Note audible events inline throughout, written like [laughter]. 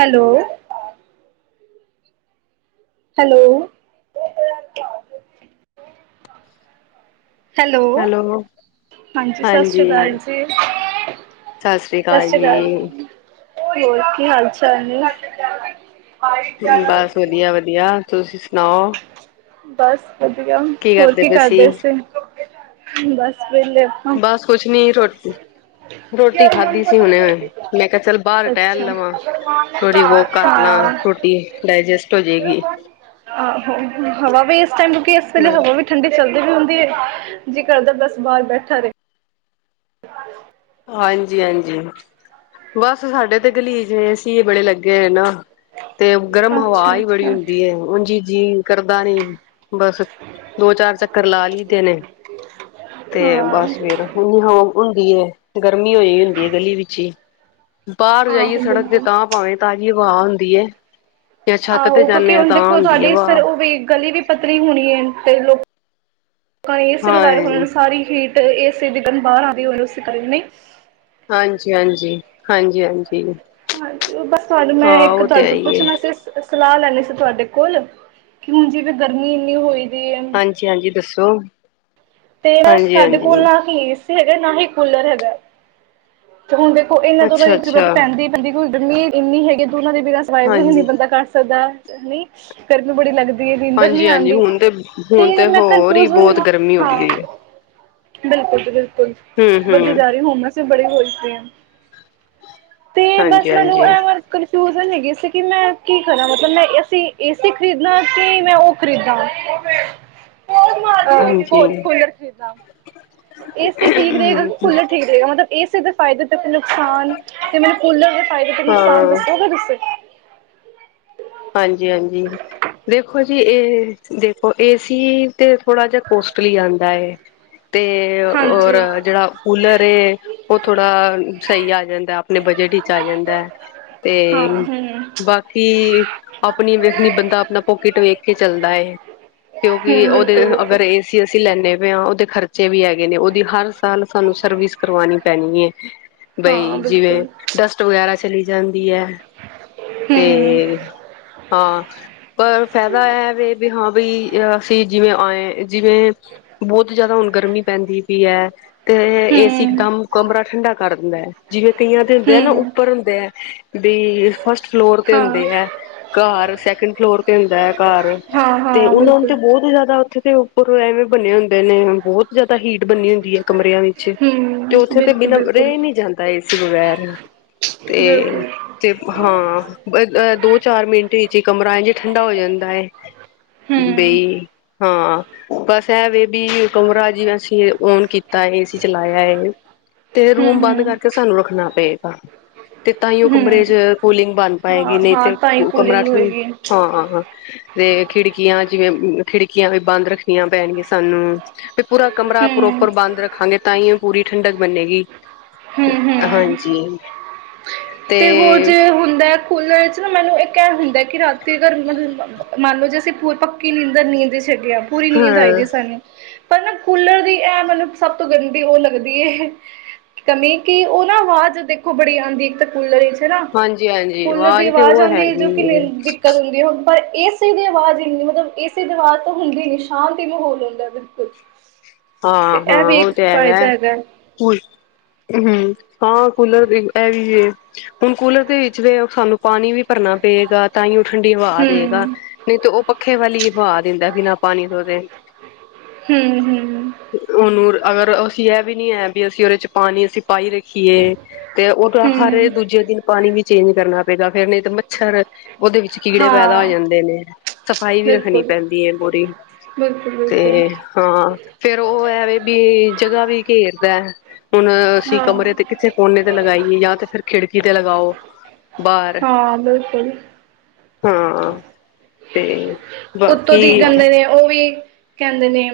Hello. Hello. Hello ਹਾਂਜੀ। ਸਤਿ ਸ੍ਰੀ ਅਕਾਲ ਜੀ। ਸਤਿ ਸ੍ਰੀ ਅਕਾਲ ਜੀ। ਹੋਰ ਕੀ ਹਾਲ ਚਾਲ ਨੇ? ਬਸ ਵਧੀਆ- ਵਧੀਆ। ਤੁਸੀਂ ਸੁਣਾਓ? ਬਸ ਵਧੀਆ। ਹੋਰ ਕੀ ਕਰਦੇ ਸੀ? ਅੇ ਬਸ ਵੇਹਲੇ। ਬਸ ਕੁਛ ਨੀ ਰੋਟੀ ਰੋਟੀ ਖਾਧੀ ਸੀ ਹੁਣੇ। ਮੈਂ ਕਿਹਾ ਚੱਲ ਬਾਹਰ ਟਹਿਲ ਅੱਛਾ। ਲਵਾਂ। ਥੋੜੀ ਬਹੁ ਕਰ ਲਾ। ਹਾਂ। ਡਾਇਜੈਸਟ ਹੋ ਜਾਏਗੀ। ਆਹੋ ਹਵਾ ਵੀ ਇਸ ਟਾਈਮ ਰੁਕੀ ਐ। ਇਸ ਵੇਲੇ ਹਾਂ। ਹਵਾ ਵੀ ਠੰਡੀ ਚੱਲਦੀ ਵੀ ਹੁੰਦੀ ਹੈ। ਜੀ ਕਰਦਾ ਬਸ ਬਾਹਾਰ ਬੈਠਾ ਰਹੇ। ਹਾਂਜੀ-ਹਾਂਜੀ। ਬਸ ਸਾਡੇ ਤੇ ਗਲੀ ਚ ਏ ਸੀ ਏ ਬੜੇ ਲੱਗੇ ਹੋਏ ਨੇ ਨਾ। ਤੇ ਗਰਮ ਹਵਾ ਹੀ ਬੜੀ ਅੱਛਾ-ਅੱਛਾ, ਹੁੰਦੀ ਐ। ਉ ਜੀ ਜੀ ਕਰਦਾ ਨੀ ਬਸ। ਦੋ ਚਾਰ ਚੱਕਰ ਲਾ ਲਈਦੇ ਨੇ ਤੇ ਹਾਂ ਬਸ ਫੇਰ। ਹੁੰਮਸ ਹੁੰਦੀ ਐ। ਗਰਮੀ ਹੋ ਹੁੰਦੀ ਹੈ ਗਲੀ ਵਿੱਚ ਹੀ ਬਾਹਰ ਜਾਈਏ ਆਹੋ ਸੜਕ ਤੇ ਬਿਲਕੁਲ। ਤਾਂ ਪਾਵੇਂ ਤਾਂਜੀ ਹਵਾ ਹੁੰਦੀ ਹੈ। ਜਾਂ ਛੱਤ ਤੇ ਆਹੋ ਕਿਉਂਕਿ ਜਾਂਦੇ ਹਾਂ ਹੁਣ ਤਾਂ ਦੇਖੋ ਹੁੰਦੀ ਤੁਹਾਡੀ ਵਾਹ ਸਰ ਉਹ ਵੀ ਗਲੀ ਵੀ ਪਤਲੀ ਹੋਣੀ ਹੈ ਤੇ ਲੋਕ ਲੋਕਾਂ ਨੇ ਇਹ ਸਿਲਵਾਏ ਹੋਣੇ ਹਾਂ ਸਾਰੀ ਹੀਟ। ਇਸੇ ਦੀ ਗਨ ਬਾਹਰ ਆਦੀ ਹੋਏਂ ਕਰੀ ਨਹੀਂ। ਹਾਂਜੀ- ਹਾਂਜੀ। ਹਾਂਜੀ-ਹਾਂਜੀ। ਹਾਂਜੀ ਉਹ ਬਸ ਤੁਹਾਨੂੰ ਮੈਂ ਇੱਕ ਤੁਹਾਡੇ ਤੋਂ ਹੀ ਏ। ਪੁੱਛਣਾ ਸੀ? ਸਲਾਹ ਲੈਂਣੀ ਸੀ ਤੁਹਾਡੇ ਕੋਲ ਕਿ ਹੁਣ ਜਿਵੇਂ ਗਰਮੀ ਇੰਨੀ ਹੋਈ ਵਈ ਐ। ਹਾਂਜੀ-ਹਾਂਜੀ ਦੱਸੋ। ਤੇ ਹਾਂਜੀ ਸਾਡੇ ਹਾਂਜੀ ਕੋਲ ਨਾ ਹੀ ਏ ਸੀ ਹੈਗਾ, ਨਾ ਹੀ ਕੂਲਰ ਹੈਗਾ। ਤੇ ਹੁਣ ਦੇਖੋ ਇਹਨਾਂ ਦੋਨਾਂ ਅੱਛਾ ਦੀ ਜ਼ਰੂਰਤ ਅੱਛਾ ਪੈਂਦੀ ਪੈਂਦੀ ਕਿ ਗਰਮੀ ਇੰਨੀ ਹੈਗੀ ਦੋਨਾਂ ਦੇ ਬਿਨਾਂ ਜ ਹਾਂਜੀ। ਬੰਦਾ ਕੱਟ ਸਕਦਾ ਨਹੀਂ ਗਰਮੀ ਬੜੀ ਲੱਗਦੀ ਨੀਂਦਰ ਨਹੀਂ ਹਾਂਜੀ ਹਾਂਜੀ ਆਉਂਦੀ ਹੁਣ ਤੇ ਹੁਣ ਤੇ ਮੈਂ ਹੋਰ ਹੀ ਕਨਫਿਊਜ ਬਹੁਤ ਹੁੰ। ਗਰਮੀ ਹੋ ਗਈ ਹੋਈ ਹੈ। ਬਿਲਕੁਲ ਜ ਬਿਲਕੁਲ। ਹੂੰ ਹੂੰ ਵੈਸੇ ਹੁੰਮਸ ਬੜੇ ਹੋਏ ਪਈ ਆ। ਤੇ ਹਾਂਜੀ ਬਸ ਮੈਨੂੰ ਹਾਂਜੀ ਕਨਫਿਊਜ਼ਨ ਹੈਗੀ ਸੀ ਕਿ ਮੈਂ ਕੀ ਕਰਾਂ ਮਤਲਬ ਮੈਂ ਇਸ ਇਸੇ ਖਰੀਦਨਾ ਕਿ ਮੈਂ ਉਹ ਖਰੀਦ ਹਾਂਜੀ। ਕੂਲਰ ਖਰੀਦਣਾ ਏਸੀ ਠੀਕ ਰਹੇਗਾ ਕੂਲਰ ਠੀਕ। ਮਤਲਬ ਏਸੀ ਦੇ ਫਾਇਦੇ ਤੇ ਨੁਕਸਾਨ ਤੇ ਮੈਨੂੰ ਕੂਲਰ ਦੇ ਫਾਇਦੇ ਤੇ ਨੁਕਸਾਨ ਹਾਂ ਦੱਸੋਗੇ ਤੁਸੀਂ। ਹਾਂਜੀ ਹਾਂਜੀ। ਦੇਖੋ ਜੀ ਏਹ ਦੇਖੋ ਏਸੀ ਤੇ ਥੋੜਾ ਜਿਹਾ ਕੋਸਟਲੀ ਆਉਂਦਾ। ਤੇ ਓਰ ਹਾਂਜੀ ਜਿਹੜਾ ਕੂਲਰ ਏ ਉਹ ਥੋੜ੍ਹਾ ਸਹੀ ਆ ਜਾਂਦਾ ਆਪਣੇ ਬਜਟ ਵਿੱਚ ਆ ਜਾਂਦਾ। ਹਾਂ ਤੇਂ ਹੂੰ ਬਾਕੀ ਆਪਣੀ ਵੇਖਣੀ ਬੰਦਾ ਆਪਣਾ ਪੋਕਿਟ ਵੇਖ ਕੇ ਚੱਲਦਾ ਹੈ ਕਿਉਂਕਿ ਹੂੰ ਉਹਦੇ ਬਿਲਕੁਲ ਬਿਲਕੁਲ। ਅਗਰ ਇਸ ਏਸੀ ਅਸੀਂ ਲੈਂਦੇ ਪਏ ਹਾਂ ਉਹਦੇ ਖਰਚੇ ਵੀ ਹੈਗੇ ਨੇ ਉਹਦੀ ਹਰ ਸਾਲ ਤਾਨੂੰ ਸਰਵਿਸ ਕਰਵਾਣੀ ਪੈਣੀ ਹੈ ਹਾਂ ਬਈ ਜਿਵੇਂ ਬਿਲਕੁਲ ਡਸਟ ਵਗੈਰਾ ਚਲੀ ਜਾਂਦੀ ਹੈ। ਹੂੰ ਤੇਂ [inaudible] ਪਰ ਫਾਇਦਾ ਇਹ ਵੇ ਵੀ ਹਾਂ ਬਈ ਅਸੀਂ ਜਿਵੇਂ ਆਏ ਜਿਵੇਂ ਬਹੁਤ ਜਿਆਦਾ ਹੁਣ ਗਰਮੀ ਪੈਂਦੀ ਪਈ ਹੈ। ਤੇ ਏਸੀ ਇਕ ਹੂੰ ਦਮ ਕਮਰਾ ਠੰਡਾ ਕਰ ਦਿੰਦਾ ਹੈ ਜਿਵੇਂ ਕਈਆਂ ਦੇ ਹੁੰਦੇ ਆ ਨਾ ਹੂੰ ਉਪਰ ਹੁੰਦੇ ਹੈ ਬੀ ਫਸਟ ਫਲੋਰ ਤੇ ਹਾਂ ਹੁੰਦੇ ਹੈ। ਘਰ ਸੈਕਿੰਡ ਫਲੋਰ ਤੇ ਹੁੰਦਾ ਹੈ ਘਰ ਹਾਂ ਤੇ ਹਾਂ ਉਹ ਤੇ ਬਿਲਕੁਲ ਬਹੁਤ ਜ਼ਿਆਦਾ ਉੱਥੇ ਤੇ ਓਰ ਐਵੇਂ ਬੰਨੇ ਹੁੰਦੇ ਨੇ ਬਹੁਤ ਜ਼ਿਆਦਾ ਹੀਟ ਬੰਨੀ ਹੁੰਦੀ ਹੈ ਕਮਰਿਆਂ ਵਿੱਚ ਤੇ ਹੂੰ, ਉੱਥੇ ਤੇ ਬਿਨਾਂ ਬਿਲਕੁਲ-ਬਿਲਕੁਲ, ਰਹਿ ਨਹੀਂ ਬਿਲਕੁਲ ਜਾਂਦਾ ਏ ਸੀ ਬਗੈਰ ਤੇ ਬਿਲਕੁਲ। ਤੇ ਹਾਂ ਦੋ ਚਾਰ ਮਿੰਟ ਵਿੱਚ ਹੀ ਕਮਰਾ ਇੰਜ ਠੰਡਾ ਹੋ ਜਾਂਦਾ ਹੈ। ਹੂੰ, ਬਈ ਹਾਂ ਬਸ ਐ ਵ ਵੀ ਕਮਰਾ ਜਿਵੇ ਅਸੀਂ ਓਨ ਕੀਤਾ ਹੈ ਏਸੀ ਚਲਾਇਆ ਹੈ। ਤੇ ਰੂਮ ਬੰਦ ਹੂੰ-ਹੂੰ, ਕਰਕੇ ਸਾਨੂੰ ਰੱਖਣਾ ਪਏਗਾ ਤੇ ਤਾਂਹੀ ਕਮਰੇ ਚ ਹੂੰ। ਹੂੰ ਪੂਲਿੰਗ ਬਣ ਪਾਏਗੀ ਹਾਂ, ਨਹੀਂ ਹਾਂ ਤੇ ਤਾਂ ਹੀ ਕਮਰਾ ਕੂਲਿੰਗ ਹੋਏਗੀ ਹਾਂ ਹਾਂ ਹਾਂ ਤੇ ਖਿੜਕੀਆਂ ਜਿਵੇਂ ਖਿੜਕੀਆਂ ਵੀ ਬੰਦ ਰੱਖਣੀਆਂ ਪੈਣਗੀਆਂ ਸਾਨੂੰ ਵੀ ਪੂਰਾ ਕਮਰਾ ਹੂੰ, ਪ੍ਰੋਪਰ ਬੰਦ ਰੱਖਾਂਗੇ ਤਾਂ ਹੀ ਉਹ ਪੂਰੀ ਠੰਡਕ ਬਣੇੇਗੀ ਹੂੰ-ਹੂੰ। ਹਾਂਜੀ। ਤੇ ਹੋਰ ਜੇ ਹੁੰਦਾ ਏ ਕੂਲਰ ਵਿੱਚ ਨਾਂ ਮੈਨੂੰ ਇਕ ਇਹ ਹੁੰਦਾ ਹੈ ਕਿ ਰਾਤੀ ਅਰ ਮਤਲਬ ਮੰਨ ਲਓ ਜੇ ਅਸੀਂ ਫੂਲ ਪੱਕੀ ਨੀਂਦਰ ਨੀਂ ਚ ਗੇਆ ਪੂਰੀ ਨੀਂਦ ਹਾਂ ਆਈਦੀ ਸਾਨੂੰ ਪਰ ਨਾ ਕੂਲਰ ਦੀ ਏ ਮਤਲਬ ਸਭ ਤੋਂ ਗੰਦੀ ਉਹ ਲੱਗਦੀ ਕਮੀ ਕਿ ਉਹ ਨਾ ਆਵਾਜ਼ ਦੇਖੋ ਬੜੀ ਆਉਂਦੀ ਇੱਕ ਤਾਂ ਕੂਲਰ ਨਾ ਹਾਂਜੀ-ਹਾਂਜੀ ਕੂਲਰ ਦੀ ਤੇ ਆਵਾਜ਼ ਉਹ ਆਉਂਦੀ ਹੈ ਹੈਗੀ ਜੋ ਏ ਕਿ ਹੁੰਦੀ ਹੋ ਪਰ ਇਸੇ ਦੀ ਆਵਾਜ਼ ਇਹਨੀ ਮਤਲਬ ਇਸੇ ਦੀ ਆਵਾਜ਼ ਤਾਂ ਹੁੰਦੀ ਨਹੀਂ ਸ਼ਾਂਤੀ ਮਾਹੌਲ ਹੁੰਦਾ ਬਿਲਕੁਲ [inaudible] ਤੇ ਹਾਂ ਹਾਂ ਇਹ ਵੀ ਉਹ ਇੱਕ ਤੇ ਹੈਗਾ ਫਾਇਦਾ ਹਮ ਹਾਂ ਕੂਲਰ ਵਖੇ ਆਏ ਹੁਣ ਕੂਲਰ ਦੇ ਵਿੱਚ ਵੀ ਸਾਨੂੰ ਪਾਣੀ ਵੀ ਭਰਨਾ ਪਏਗਾ ਤਾਂ ਹੀ ਉਹ ਠੰਡੀ ਹਵਾ ਦੇਵੇਗਾ ਹੂੰ, ਨਹੀਂ ਤੇ ਉਹ ਪੱਖੇ ਵੀ ਵਹਾ ਦਿੰਦਾ ਬਿਨਾਂ ਪਾਣੀ ਤੋਂ ਦੇ ਹਮ ਹਮ ਉਹਨੂੰ ਅਗਰ ਅਸੀਂ ਇਹ ਵੀ ਨੀ ਹੈ ਵੀ ਅਸੀਂ ਉਹਦੇ ਚ ਪਾਣੀ ਅਸੀਂ ਪਾਈ ਰੱਖੀਏ ਤੇ ਉਹ ਤਾਂ ਹਰ ਹੂੰ ਦੂਜੇ ਦਿਨ ਪਾਣੀ ਵੀ ਚੇਂਜ ਕਰਨਾ ਪਏਗਾ ਫੇਰ ਨਹੀਂ ਤੇ ਮੱਛਰ ਉਹਦੇ ਵਿੱਚ ਕੀੜੇ ਪੈਦਾ ਹੋ ਹਾਂ ਜਾਂਦੇ ਨੇ ਸਫ਼ਾਈ ਵੀ ਰੱਖਣੀ ਬਿਲਕੁਲ। ਪੈਂਦੀ ਹੈ ਪੂਰੀ ਬਿਲਕੁਲ, ਬਿਲਕੁਲ ਤੇ ਹਾਂ ਫੇਰ ਉਹ ਐਵੇ ਵੀ ਜਗ੍ਹਾ ਵੀ ਘੇਰਦਾ ਹੁਣ ਅਸੀਂ ਕਮਰੇ ਹਾਂ, ਤੇ ਕਿਸੇ ਕੋਨੇ ਤੇ ਲਗਾਈਏ ਜਾਂ ਤੇ ਫਿਰ ਖਿੜਕੀ ਤੇ ਲਗਾਓ ਬਾਹਰ ਹਾਂ ਬਿਲਕੁਲ ਹਾਂ ਤੇ ਉੱਤੋਂ ਬਾਕੀ ਦੀ ਕਹਿੰਦੇ ਨੇ ਉਹ ਵੀ ਕਹਿੰਦੇ ਨੇ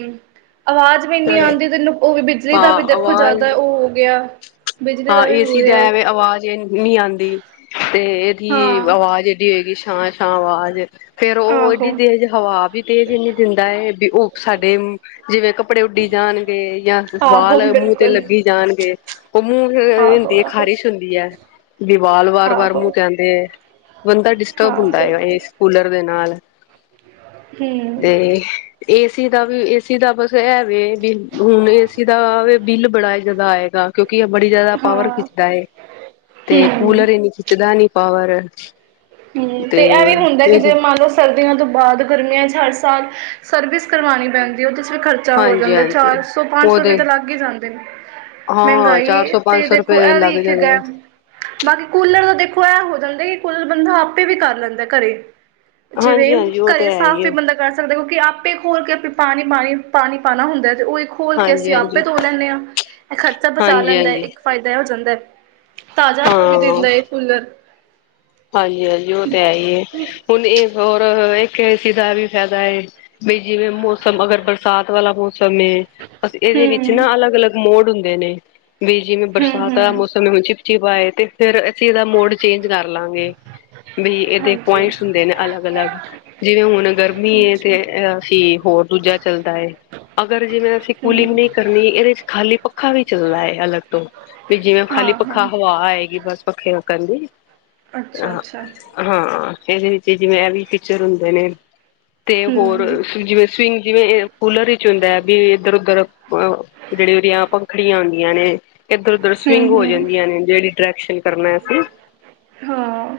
ਆਵਾਜ਼ ਇਨੀ ਆਉਂਦੀ ਹਾਂ ਤੈਨੂੰ ਉਹ ਵੀ ਬਿਜਲੀ ਦਾ ਵੀ ਦੇਖੋ ਆਵਾਜ਼ ਜ਼ਿਆਦਾ ਉਹ ਹੋ ਗਿਆ ਬਿਜਲੀ ਹਾਂ ਵੀ ਹੋ ਏਸੀ ਦਾ ਰਿਹਾ ਏ ਵੇ ਆਵਾਜ਼ ਇਨੀ ਨਹੀਂ ਆਉਂਦੀ ਤੇ ਇਹਦੀ ਹਾਂ ਆਵਾਜ਼ ਐਡੀ ਹੋਏਗੀ ਸ਼ਾਂ ਸ਼ਾਂ ਅਵਾਜ਼ ਫੇਰ ਉਹ ਆਹੋ, ਏਡੀ ਤੇਜ਼ ਹਵਾ ਵੀ ਤੇਜ਼ ਇਨੀ ਦਿੰਦਾ ਏ ਵੀ ਉਹ ਸਾਡੇ ਜਿਵੇਂ ਕੱਪੜੇ ਉੱਡੀ ਜਾਣਗੇ ਜਾਂ ਆਹੋ ਵਾਲ ਮੂੰਹ ਤੇ ਬਿਲਕੁਲ। ਲੱਗੀ ਜਾਣਗੇ ਉਹ ਮੂੰਹ ਫੇਰ ਆਹੋ ਹੁੰਦੀ ਆਹੋ ਖ਼ਾਰਿਸ਼ ਹੁੰਦੀ ਹੈ ਵੀ ਵਾਰ ਵਾਰ ਬਾਲ ਆਹੋ ਮੂੰਹ ਤੇ ਦੇ ਬੰਦਾ ਹਾਂ ਡਿਸਟਰਬ ਹੁੰਦਾ ਏ ਬਿਲਕੁਲ ਇਸ ਕੂਲਰ ਦੇ ਨਾਲ ਹਮ ਤੇ ਏਸੀ ਦਾ ਵੀ ਏਸੀ ਦਾ ਬਸ ਏ ਵੇ ਬ ਹੁਣ ਏਸੀ ਦਾ ਬਿੱਲ ਬੜਾ ਜਿਆਦਾ ਆਏਗਾ। ਕਿਉਂਕਿ ਇਹ ਬੜੀ ਜਿਆਦਾ ਪਾਵਰ ਹਾਂ ਖਿੱਚਦਾ ਏ। ਤੇ ਹਮ ਕੂਲਰ ਇਨੀ ਖਿੱਚਦਾ ਨੀ ਪਾਵਰ। ਹੂੰ ਤੇ ਐਵੇ ਹੁੰਦਾ ਕਿ ਜੇ ਮੰਨ ਲਓ ਸਰਦੀਆਂ ਤੋਂ ਬਾਅਦ ਗਰਮੀਆਂ 'ਚ ਹਰ ਸਾਲ ਸਰਵਿਸ ਕਰਵਾਉਣੀ ਪੈਂਦੀ ਹੈ ਉਹਦੇ ਵਿੱਚ ਖਰਚ ਖਰਚਾ ਹੋ ਜਾਂਦਾ ਹਾਂਜੀ-ਹਾਂਜੀ ਚਾਰ ਸੌ ਪੰਜ ਸੌ ਰੁਪਏ ਉਹਦੇ ਤਾਂ ਲੱਗ ਹੀ ਜਾਂਦੇ ਨੇ। ਹਾਂ ਚਾਰ ਮਹਿੰਗਾਈ ਸੌ ਪੰਜ ਤੇ ਸੌ ਦੇਖੋ ਰੁਪਏ ਇਹ ਵੀ ਲੱਗ ਇੱਕ ਜਾਣੇ ਗ ਬਾਕੀ ਕੂਲਰ ਦਾ ਦੇਖੋ ਇਹ ਹੋ ਜਾਂਦਾ ਕਿ ਕੂਲਰ ਬੰਦਾ ਆਪੇ ਵੀ ਕਰ ਲੈਂਦਾ ਘਰੇ। ਜਿਵੇਂ ਹਾਂਜੀ-ਹਾਂਜੀ ਉਹ ਤੇ ਘਰੇ ਹੈ ਸਾਫ਼ ਹੀ ਵੀ ਏ ਬੰਦਾ ਕਰ ਦੇਖੋ ਕਿਉਂਕਿ ਆਪੇ ਖੋਲ ਕੇ ਪਾਣੀ ਪਾਣੀ ਪਾਣਾ ਹੁੰਦਾ ਤੇ ਉਹ ਇੱਕ ਖੋਲ ਕੇ ਅਸੀਂ ਆਪੇ ਹਾਂਜੀ-ਹਾਂਜੀ, ਧੋ ਲੈਂਦੇ ਹਾਂ ਇਹ ਖਰਚਾ ਬਚਾ ਲੈਂਦਾ ਹੈ ਹਾਂਜੀ-ਹਾਂਜੀ ਇੱਕ ਫਾਇਦਾ ਏਹ ਹੋ ਜਾਂਦਾ ਹੈ। ਤਾਜ਼ਾ ਹਬ ਵੀ ਦਿੰਦਾ ਏ ਕੂਲਰ। ਹਾਂਜੀ ਹਾਂਜੀ ਉਹ ਤੇ ਹੈ ਹੀ ਹੈ ਹੁਣ ਇਹ ਹੋਰ ਇੱਕ ਏਸੀ ਦਾ ਵੀ ਫੈਦਾ ਏ ਬਈ ਜਿਵੇਂ ਮੌਸਮ ਅਗਰ ਬਰਸਾਤ ਵਾਲਾ ਮੌਸਮ ਏ ਅਸੀਂ ਇਹਦੇ ਵਿੱਚ ਹੂੰ ਨਾ ਅਲੱਗ ਅਲੱਗ ਮੋਡ ਹੁੰਦੇ ਨੇ ਵੀ ਜਿਵੇਂ ਹੂੰ ਬਰਸਾਤ ਦਾ ਹੂੰ ਮੌਸਮ ਚਿਪਚਿਪ ਆਏ ਤੇ ਫੇਰ ਅਸੀਂ ਇਹਦਾ ਮੋਡ ਚੇਂਜ ਕਰ ਲਾਂਗੇ। ਵੀ ਇਹਦੇ ਹਾਂਜੀ ਪੁਆਇੰਟਸ ਹੁੰਦੇ ਨੇ ਅਲੱਗ-ਅਲੱਗ ਜਿਵੇਂ ਹੁਣ ਗਰਮੀ ਏ ਤੇ ਅੱਛਾ ਅਸੀਂ ਹੋਰ ਦੂਜਾ ਚੱਲਦਾ ਏ ਅਗਰ ਜਿਵੇਂ ਅਸੀਂ ਕੂਲਿੰਗ ਹੂੰ ਨਹੀਂ ਕਰਨੀ ਇਹਦੇ ਚ ਖਾਲੀ ਪੱਖਾ ਵੀ ਚੱਲਦਾ ਏ ਅਲੱਗ ਤੋਂ ਵੀ ਜਿਵੇਂ ਹਾਂ ਖਾਲੀ ਹਾਂ ਪੱਖਾ ਹਵਾ ਆਏਗੀ ਬਸ ਪੱਖੇ ਨਾਲ ਗਰਮੀ ਅੱਛਾ ਅੱਛਾ। ਹਾਂ ਇਹਦੇ ਵਿੱਚ ਜਿਵੇਂ ਇਹ ਵੀ ਫੀਚਰ ਹੁੰਦੇ ਨੇ ਤੇ ਹੂੰ ਹੋਰ ਜਿਵੇਂ ਸਵਿੰਗ ਜਿਵੇਂ ਕੂਲਰ ਵਿਚ ਹੁੰਦਾ ਆ ਵੀ ਇੱਧਰ ਉੱਧਰ ਜਿਹੜੀ ਉਹਦੀਆਂ ਪੰਖੜੀਆਂ ਹੁੰਦੀਆਂ ਨੇ ਇੱਧਰ ਉਧਰ ਹੂੰ ਸਵਿੰਗ ਹੋ ਹੂੰ ਜਾਂਦੀਆਂ ਨੇ ਜਿਹੜੀ ਡਾਇਰੈਕਸ਼ਨ ਕਰਨਾ ਅਸੀਂ ਹਾਂ।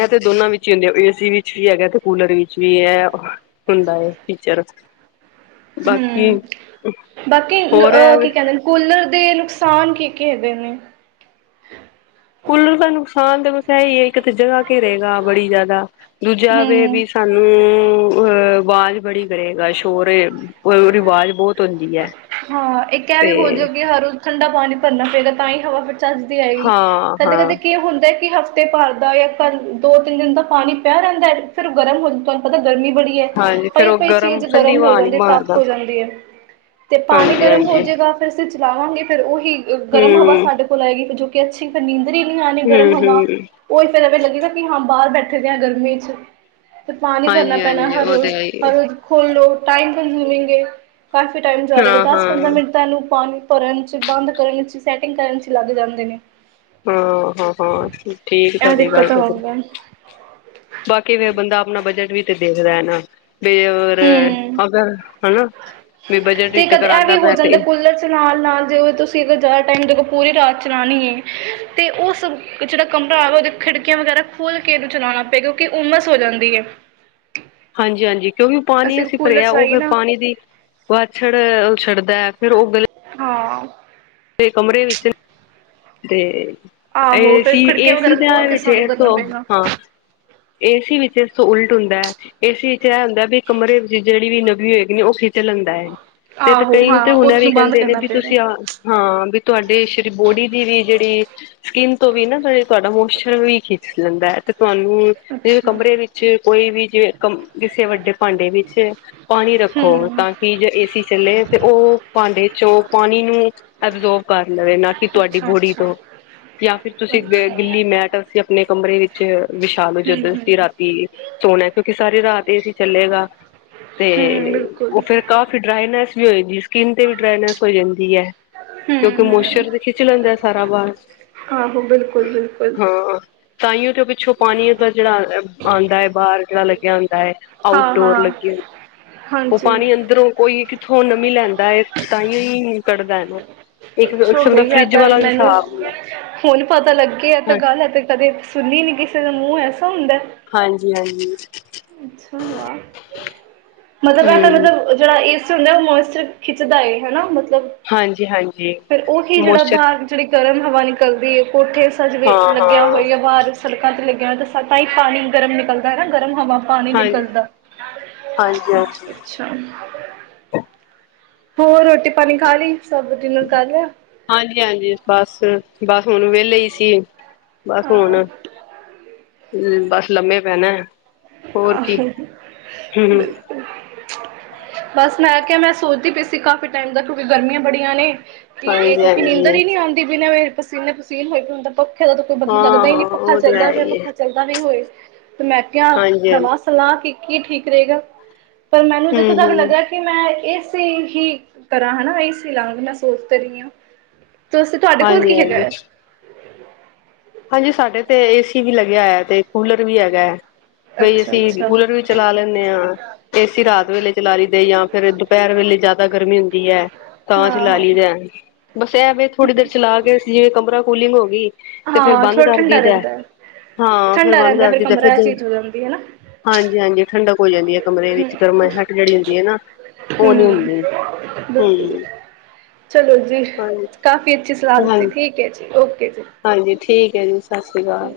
ਇਹ ਤੇ ਦੋਨਾਂ ਵਿੱਚ ਹੀ ਹੁੰਦੇ ਏਸੀ ਵਿੱਚ ਵੀ ਹੈਗਾ ਤੇ ਕੂਲਰ ਵਿੱਚ ਵੀ ਹੈ। ਹੁੰਦਾ ਏ ਫੀਚਰ ਬਾਕੀ ਹੂੰ ਬਾਕੀ ਹੋਰ ਹੈ ਅ ਕੀ ਕਹਿੰਦੇ ਨੇ ਕੂਲਰ ਦੇ ਨੁਕਸਾਨ ਕੀ ਕੀ ਹੈਗੇ ਨੇ ਕੂਲਰ ਦਾ ਨੁਕਸਾਨ ਤਾਂ ਬਸ ਹੈ ਇਹੀ ਹੈ ਇੱਕ ਤਾਂ ਜਗ੍ਹਾ ਘੇਰੇਗਾ ਬੜੀ ਜ਼ਿਆਦਾ ਦੂਜਾ ਵੇ ਹੂੰ ਵੀ ਸਾਨੂੰ ਅ, ਆਵਾਜ਼ ਬੜੀ ਕਰੇਗਾ, ਸ਼ੋਰ ਏ, ਆਵਾਜ਼ ਬਹੁਤ ਹੁੰਦੀ ਹੈ। ਹਾਂ, ਇੱਕ ਇਹ ਵੀ ਹੋ ਤੇ ਜਾਓ ਕਿ ਹਰ ਰੋਜ਼ ਠੰਡਾ ਪਾਣੀ ਭਰਨਾ ਪਏਗਾ ਤਾਂ ਹੀ ਹਵਾ ਫਿਰ ਹੱਸਦੀ ਆਈ। ਹਾਂ ਕਦੇ ਹਾਂ ਕਦੇ ਕੀ ਹੁੰਦਾ ਕਿ ਹਫ ਤੇ ਭਰਦਾ ਜਾਂ ਘਰ ਦੋ- ਤਿੰਨ ਦਿਨ ਦਾ ਪਾਣੀ ਪੈ ਰਹਿੰਦਾ, ਫਿਰ ਗਰਮ ਹੋ ਜਾਂ ਤੁਹਾਨੂੰ ਪਤਾ ਗਰਮੀ ਬੜੀ। ਹਾਂਜੀ ਫੇਰ ਪਈ ਉਹ -ਪਈ ਚੀਜ਼ ਠੰਡੀ ਗਰਮ ਹੋ ਹਵਾ ਨੀ ਜਾਂਦੀ, ਤੱਪ ਮਾਰਦਾ ਹੋ ਜਾਂਦੀ ਹੈ। ਤੇ ਪਾਣੀ ਹਾਂਜੀ ਗਰਮ ਹੋ ਹਾਂਜੀ ਜਾਵੇਗਾ ਫਿਰ ਅਸੀਂ ਚਲਾਵਾਂਗੇ ਫਿਰ ਉਹੀ ਗਰਮ ਹਵਾ ਹਮ ਸਾਡੇ ਕੋਲ ਆਏਗੀ। ਫਿਰ ਜੋ ਅੱਛੀ ਫੇਰ ਨੀਂਦਰੇ ਹੀ ਨਹੀਂ ਆਣੀ ਹਮ ਗਰਮ ਹਵਾ। ਹਮ ਉਹਹੀ ਫਿਰਵੇਂ ਲੱਗੇਗਾ ਕਿ ਹਾਂ ਬਾਹਰ ਬੈਠੇ ਦੇ ਹਾ ਗਰਮੀ ਚ' ਤੇ ਪਾਣੀ ਭਰਨਾ ਹਾਂਜੀ ਪੈਣਾ ਹਾਂਜੀ ਹਰ ਉਹ ਤੇ ਰੋਜ਼, ਹੈ ਹੀ ਹੈ। ਹਰ ਰੋਜ਼। ਖੋਲੋ, ਟਾਈਮ ਕੰਜਊਮਿੰਗ ਹ ਕਾਫੀ ਟਾਈਮ ਜਾ ਰਿਹਾ ਹਾਂ ਦਸ -ਪੰਦਰਾਂ ਹਾਂ ਮਿਨਟ ਤਾਂ ਇਹਨੂੰ ਪਾਣੀ ਭਰਨ ਚ' ਬੰਦ ਕਰਨ ਚ' ਸੈਟਿੰਗ ਕਰਨ ਚ' ਲੱਗ ਜਾਂਦੇ ਨੇ। ਹਾਂ -ਹਾਂ -ਹਾਂ ਠੀਕ ਇਹ ਤੁਹਾਡੀ ਗੱਲ ਦਿੱਕਤ ਆ ਤੇ ਫਿਰ ਬਾਕੀ ਫਿਰ ਬੰਦਾ ਆਪਣਾ ਬਜਟ ਵੀ ਤੇ ਦੇਖਦਾ ਹੈ ਨਾ। ਬ ਹੋਰ, ਹੂੰ ਅਗਰ ਹਨਾ। ਵੀ ਬਜਟ ਵਿੱਚ ਅਗਰ ਆਉਂਦਾ ਪਿਆ ਤੇ ਨਾਲ- ਨਾਲ ਜੇੋਂ ਤੁਸੀਂ ਅਰ ਜ਼ਿਆਦਾ ਟਾਈਮ ਦੇਖੋ ਪੂਰੀ ਰਾਤ ਚਲਾਉਣੀ ਹੈ। ਤੇ ਉਹ ਜਿਹੜਾ ਕਮਰਾ ਆ ਉਹਦੀ ਖਿੜਕੀਆਂ ਵਗੈਰਾ ਖੋਲ ਕੇ ਇਹਨੂੰ ਚਲਾਉਣਾ ਪਏ ਕਿਉਂਕਿ ਉਮਸ ਹੋ ਜਾਂਦੀ ਹੈ। ਹਾਂਜੀ- ਹਾਂਜੀ। ਕਿਉਂਕਿ ਉਹ ਪਾਣੀ ਅਸੀਂ ਕੂਲਰ ਭਰਿਆ, ਉਹ ਚਲਾਈਏ ਫਿਰ ਨਾ ਪਾਣੀ ਦੀ ਵਾਛੜ, ਉਛੜਦਾ ਹੈ ਫ਼ਿਰ ਉਹ ਗਲੀ ਹਾਂ। ਤੇ ਕਮਰੇ ਵਿੱਚ ਤੇ ਆਹੋ ਏਸੀ ਫਿਰ ਖਿੜਕੀਆਂ -ਏਸੀ ਵਗੈਰਾ ਦਾ ਖੋਲ੍ਹ ਕੇ ਸਾਨੂੰ ਕਰਨਾ ਤੋ, ਪਏਗਾ ਹਾਂ। ਏਸੀ ਵਿੱਚ ਇਸ ਤੈ ਉਲਟ ਹੁੰਦਾ ਹੈ। ਏਸੀ ਵਿੱਚ ਇਹ ਹੁੰਦਾ ਹੈ ਥਈ ਕਮਰੇ ਵਿੱਚ ਜਿਹੜੀ ਵੀ ਨਮੀ ਹੋਏਗੀ ਉਹ ਚੱਲਣਦਾ ਹੈ। ਤੇ ਆਹੋ ਕਈ ਹਾਂ ਤੇ ਹੁਣਰ ਵੀ ਉਸਨੂੰ ਬੰਦ ਕਹਿੰਦੇ ਨੇ ਕਰਨਾ ਵੀ ਪਏਗਾ ਤੁਸੀਂ ਆ ਹਾਂ। ਵੀ ਤੁਹਾਡੇ ਸ਼ ਬੋਡੀ ਦੀ ਵੀ ਜਿਹੜੀ, ਸਕਿੰਨ ਤੋਂ ਵੀ ਨਾ ਜ ਤੁਹਾਡਾ ਮੋਸਚਰ ਵੀ ਖਿੱਚ ਲੈਂਦਾ ਹੈ। ਤੇ ਤੁਹਾਨੂੰ ਜਿਵੇਂ ਅੱਛਾ ਕਮਰੇ ਵਿੱਚ ਕੋਈ ਵੀ ਜਿਵੇਂ ਕ ਕਿਸੇ ਵੱਡੇ ਭਾਂਡੇ ਵਿੱਚ ਪਾਣੀ ਰੱਖੋ। ਹਮ ਤਾਂ ਕਿ ਜਾਂ ਏਸੀ ਚੱਲੇ ਤੇ ਉਹ ਭਾਂਡੇ ਚੋਂ ਪਾਣੀ ਨੂੰ ਐਬਜੋਰਬ ਕਰ ਲਵੇ ਨਾ ਕਿ ਤੁਹਾਡੀ ਅੱਛਾ ਬੋਡੀ ਅੱਛਾ ਤੋਂ। ਜਾਂ ਫਿਰ ਤੁਸੀਂ ਅੱਛਾ ਗਿੱਲੀ ਮੈਟ ਅਸੀਂ ਆਪਣੇ ਕਮਰੇ ਵਿੱਚ ਵਿਛਾਲੋ ਹਮ ਜਦੋਂ ਅਸੀਂ ਹਮ ਰਾਤੀ ਸੋਣਾ। ਕਿਉਂਕਿ ਸਾਰੀ ਰਾਤ ਇਹ ਸੀ ਚੱਲੇਗਾ। ਤੇ ਹਮ ਉਹ ਬਿਲਕੁਲ ਫੇਰ ਕਾਫੀ ਡਰਾਈਨੈਸ ਵੀ ਹੋਈ ਦੀ ਸਕਿੰਨ ਤੇ ਵੀ ਡਰਾਈਨੈਸ ਹੋ ਜਾਂਦੀ ਹੈ। ਕਿਉਂਕਿ ਹਮ ਹਮ ਮੋਸਚਰ ਖਿੱਚ ਲੈਂਦਾ ਸਾਰਾ ਬਾਹਰ। ਆਹੋ ਬਿਲਕੁਲ- ਬਿਲਕੁਲ। ਤਾਈਓ ਤੇ ਪਿੱਛੋਂ ਪਾਣੀ ਦਾ ਜਿਹੜਾ, ਆਉਂਦਾ ਹੈ ਬਾਹਰ ਜਿਹੜਾ ਲੱਗਿਆ ਆਦਾ ਹੈ। ਹਾਂ ਆਊਟਡੋਰ ਹਾਂ ਲੱਗੀ ਰੁਂਦੀ। ਉਹ ਹਾਂਜੀ ਪਾਣੀ ਅੰਦਰੋਂ ਕੋਈ ਕਿੱਥੋਂ ਨਮੀ ਲੈਂਦਾ ਹੈ। ਤਾਂ ਹੀ ਕੱਢਦਾ ਹੈ ਨਾ। ਇੱਕ ਕੁੱਛ ਕਿਸਮ ਦਾ ਗਈ ਹੈ ਫਰਿੱਜ ਤਾਂ ਵਾਲਾ ਵੀ ਮੈਨੂੰ, ਹਿਸਾਬ ਹੁੰਦਾ ਹੁਣ ਪਤਾ ਲੱਗੇ ਆ ਤਾਂ ਗੱਲ। ਕਦੇ ਸੁਣਨੀ ਨੀ ਕਿਸੇ ਦੇ ਮੂੰਹ ਐਸਾ ਹੁੰਦਾ। ਹਾਂਜੀ -ਹਾਂਜੀ। ਸੁਣ ਵਾ। ਮਤਲਬ ਐ ਹਮ ਮਤਲਬ। ਜਿਹੜਾ ਏਸਰ ਹੁੰਦਾ ਉਹ ਮੋਇਸਚਰ ਖਿੱਚਦਾ ਏ, ਹਨਾ। ਮਤਲਬ ਹਾਂਜੀ-ਹਾਂਜੀ ਫੇਰ ਉਹੀ ਜਿਹੜਾ ਮੋਸਚਰ ਬਾਦ ਜਿਹੜੀ ਗਰਮ ਹਵਾ ਨਿਕਲਦੀ ਹੈ, ਕੋਠੇ ਸਜਵੇ ਹਾਂ-ਹਾਂ ਲੱਗਿਆ ਹੋਈ ਹੋਆ ਬਾਹਰ। ਸੜਕਾਂ ਤੇ ਲੱਗਿਆ ਹੁੰਦਾ ਤਾਂ ਹੀ ਪਾਣੀ ਗਰਮ ਨਿਕਲਦਾ ਹੈ ਨਾ ਗਰਮ ਹਵਾ ਪਾਣੀ ਹਾਂ ਨਿਕਲਦਾ ਹਾਂਜੀ-ਹਾਂਜੀ ਹੋਰ ਰੋਟੀ ਪਾਣੀ ਖਾ ਲਈ, ਸਭ ਡਿਨਰ ਕਰ ਲਿਆ? ਹਾਂਜੀ -ਹਾਂਜੀ। ਬਸ -ਬਸ ਹੁਣ ਵਿਹਲੇ ਹੀ ਸੀ।। ਬਸ ਹਾਂ ਹੁਣ ਬਸ ਲੰਮੇ ਪੈਣੇ। ਆਹੋ ਬਿਲਕੁਲ [inaudible] ਬਸ ਮੈਂ ਕਿਹਾ ਮੈਂ ਸੋਚਦੀ ਪਈ ਸੀ, ਕਾਫ਼ੀ ਟਾਈਮ ਦਾ ਕਿਉਂਕਿ ਗਰਮੀਆਂ ਬੜੀਆਂ ਨੇ ਤੇ ਇਹ ਕਿਉਕਿ ਹਾਂਜੀ-ਹਾਂਜੀ ਨੀਂਦਰ ਹੀ ਨੀ ਆਉਂਦੀ ਬਿਨਾਂ ਪਸੀਨੇ ਪਸੀਨ ਹੋਈ ਹੁੰਦਾ ਪੱਖੇ ਦਾ ਕੋਈ ਪਤਾ ਲੱਗਦਾ ਹੀ ਨਹੀਂ। ਹਾਂ-ਹਾਂ ਪੱਖਾ ਉਹ ਤੇ ਚੱਲਦਾ ਹੈ ਹੋ, ਹੀ ਹੈ ਪੱਖਾ ਚੱਲਦਾ ਵੀ ਹੋਏ ਤੇ ਮੈਂ ਕਿਹਾਿਆ ਹਾਂਜੀ-ਹਾਂਜੀ ਸਲਾਹ ਕੀਤੀ ਕੀ ਠੀਕ ਰਹੇਗਾ, ਪਰ ਮੈਨੂੰ ਜਿੱਥੋਂ ਤੱਕ ਹੂੰ-ਹੂੰ ਨਜਰ ਕਿ ਮੈਂ ਏ ਸੀ ਹੀ ਕਰਾਂ ਹਨਾ। ਏਸੀ ਲਵਾਵਾ ਮੈਂ ਸੋਚਦੇ ਰਹੀ ਹਾਂ। ਦੱਸੋ ਤੁਹਾਡੇ ਕੋਲ ਕੀ ਹੈਗਾ? ਹਾਂਜੀ-ਹਾਂਜੀ ਹਾਂਜੀ। ਸਾਡੇ ਤੇ ਏ ਸੀ ਵੀ ਲੱਗਿਆ ਹੋਇਆ ਏ ਤੇ ਕੂਲਰ ਵੀ ਹੈਗਾ। ਬਈ ਅੱਛਾ ਅਸੀਂ ਅੱਛਾ ਕੂਲਰ ਵੀ ਚਲਾ ਲੈਂਨੇ ਆਂ ਏਸੀ ਰਾਤ ਵੇਲੇ ਚਲਾ ਲਈ ਦਾ ਜਾਂ ਫਿਰ ਦੁਪਹਿਰ ਵੇਲੇ ਜ਼ਿਆਦਾ ਗਰਮੀ ਹੁੰਦੀ ਐ ਤਾਂ ਹਾਂ ਚਲਾ ਹਾਂ ਲਈਦਾ ਬਸ ਐਵੇ ਥੋੜੀ ਦੇਰ ਚਲਾ ਕੇ ਜਿਵੇਂ ਕਮਰਾ ਕੂਲਿੰਗ ਹੋ ਗਈ ਤੇ ਫੇਿਰ ਹਾਂ ਬੰਦ ਥੋੜਾ ਕਰਦੀ ਠੰਡਾ ਦਾ ਰਹਿੰਦਾ ਹਾਂ। ਫੇਰ ਠੰਡਾ ਬੰਦ ਰਹਿੰਦਾ ਕਰਦੀ ਦਾ ਕਮਰਾ ਇਹ ਫਿਰ ਚੀਜ਼ ਹੋ ਜਾਂਦੀ ਹੈ ਨਾ ਹਾਂਜੀ- ਹਾਂਜੀ ਠੰਡਕ ਹੋ ਜਾਂਦੀ ਹੈ ਕਮਰੇ ਵਿੱਚ। ਗਰਮਾਹਟ ਜਿਹੜੀ ਹੁੰਦੀ ਏ ਨਾ ਉਹ ਨੀ ਹਮ ਹੁੰਦੀ ਹਮ ਦ [inaudible] ਚਲੋ ਜੀ, ਹਾਂਜੀ ਕਾਫ਼ੀ ਅੱਛੀ ਸਲਾਹ ਦਿੱਤੀ, ਹਾਂਜੀ ਠੀਕ ਹੈ ਜੀ ਓਕੇ ਜੀ। ਹਾਂਜੀ, ਠੀਕ ਹੈ ਜੀ। ਸਸਰੀ ਅਕਾਲ।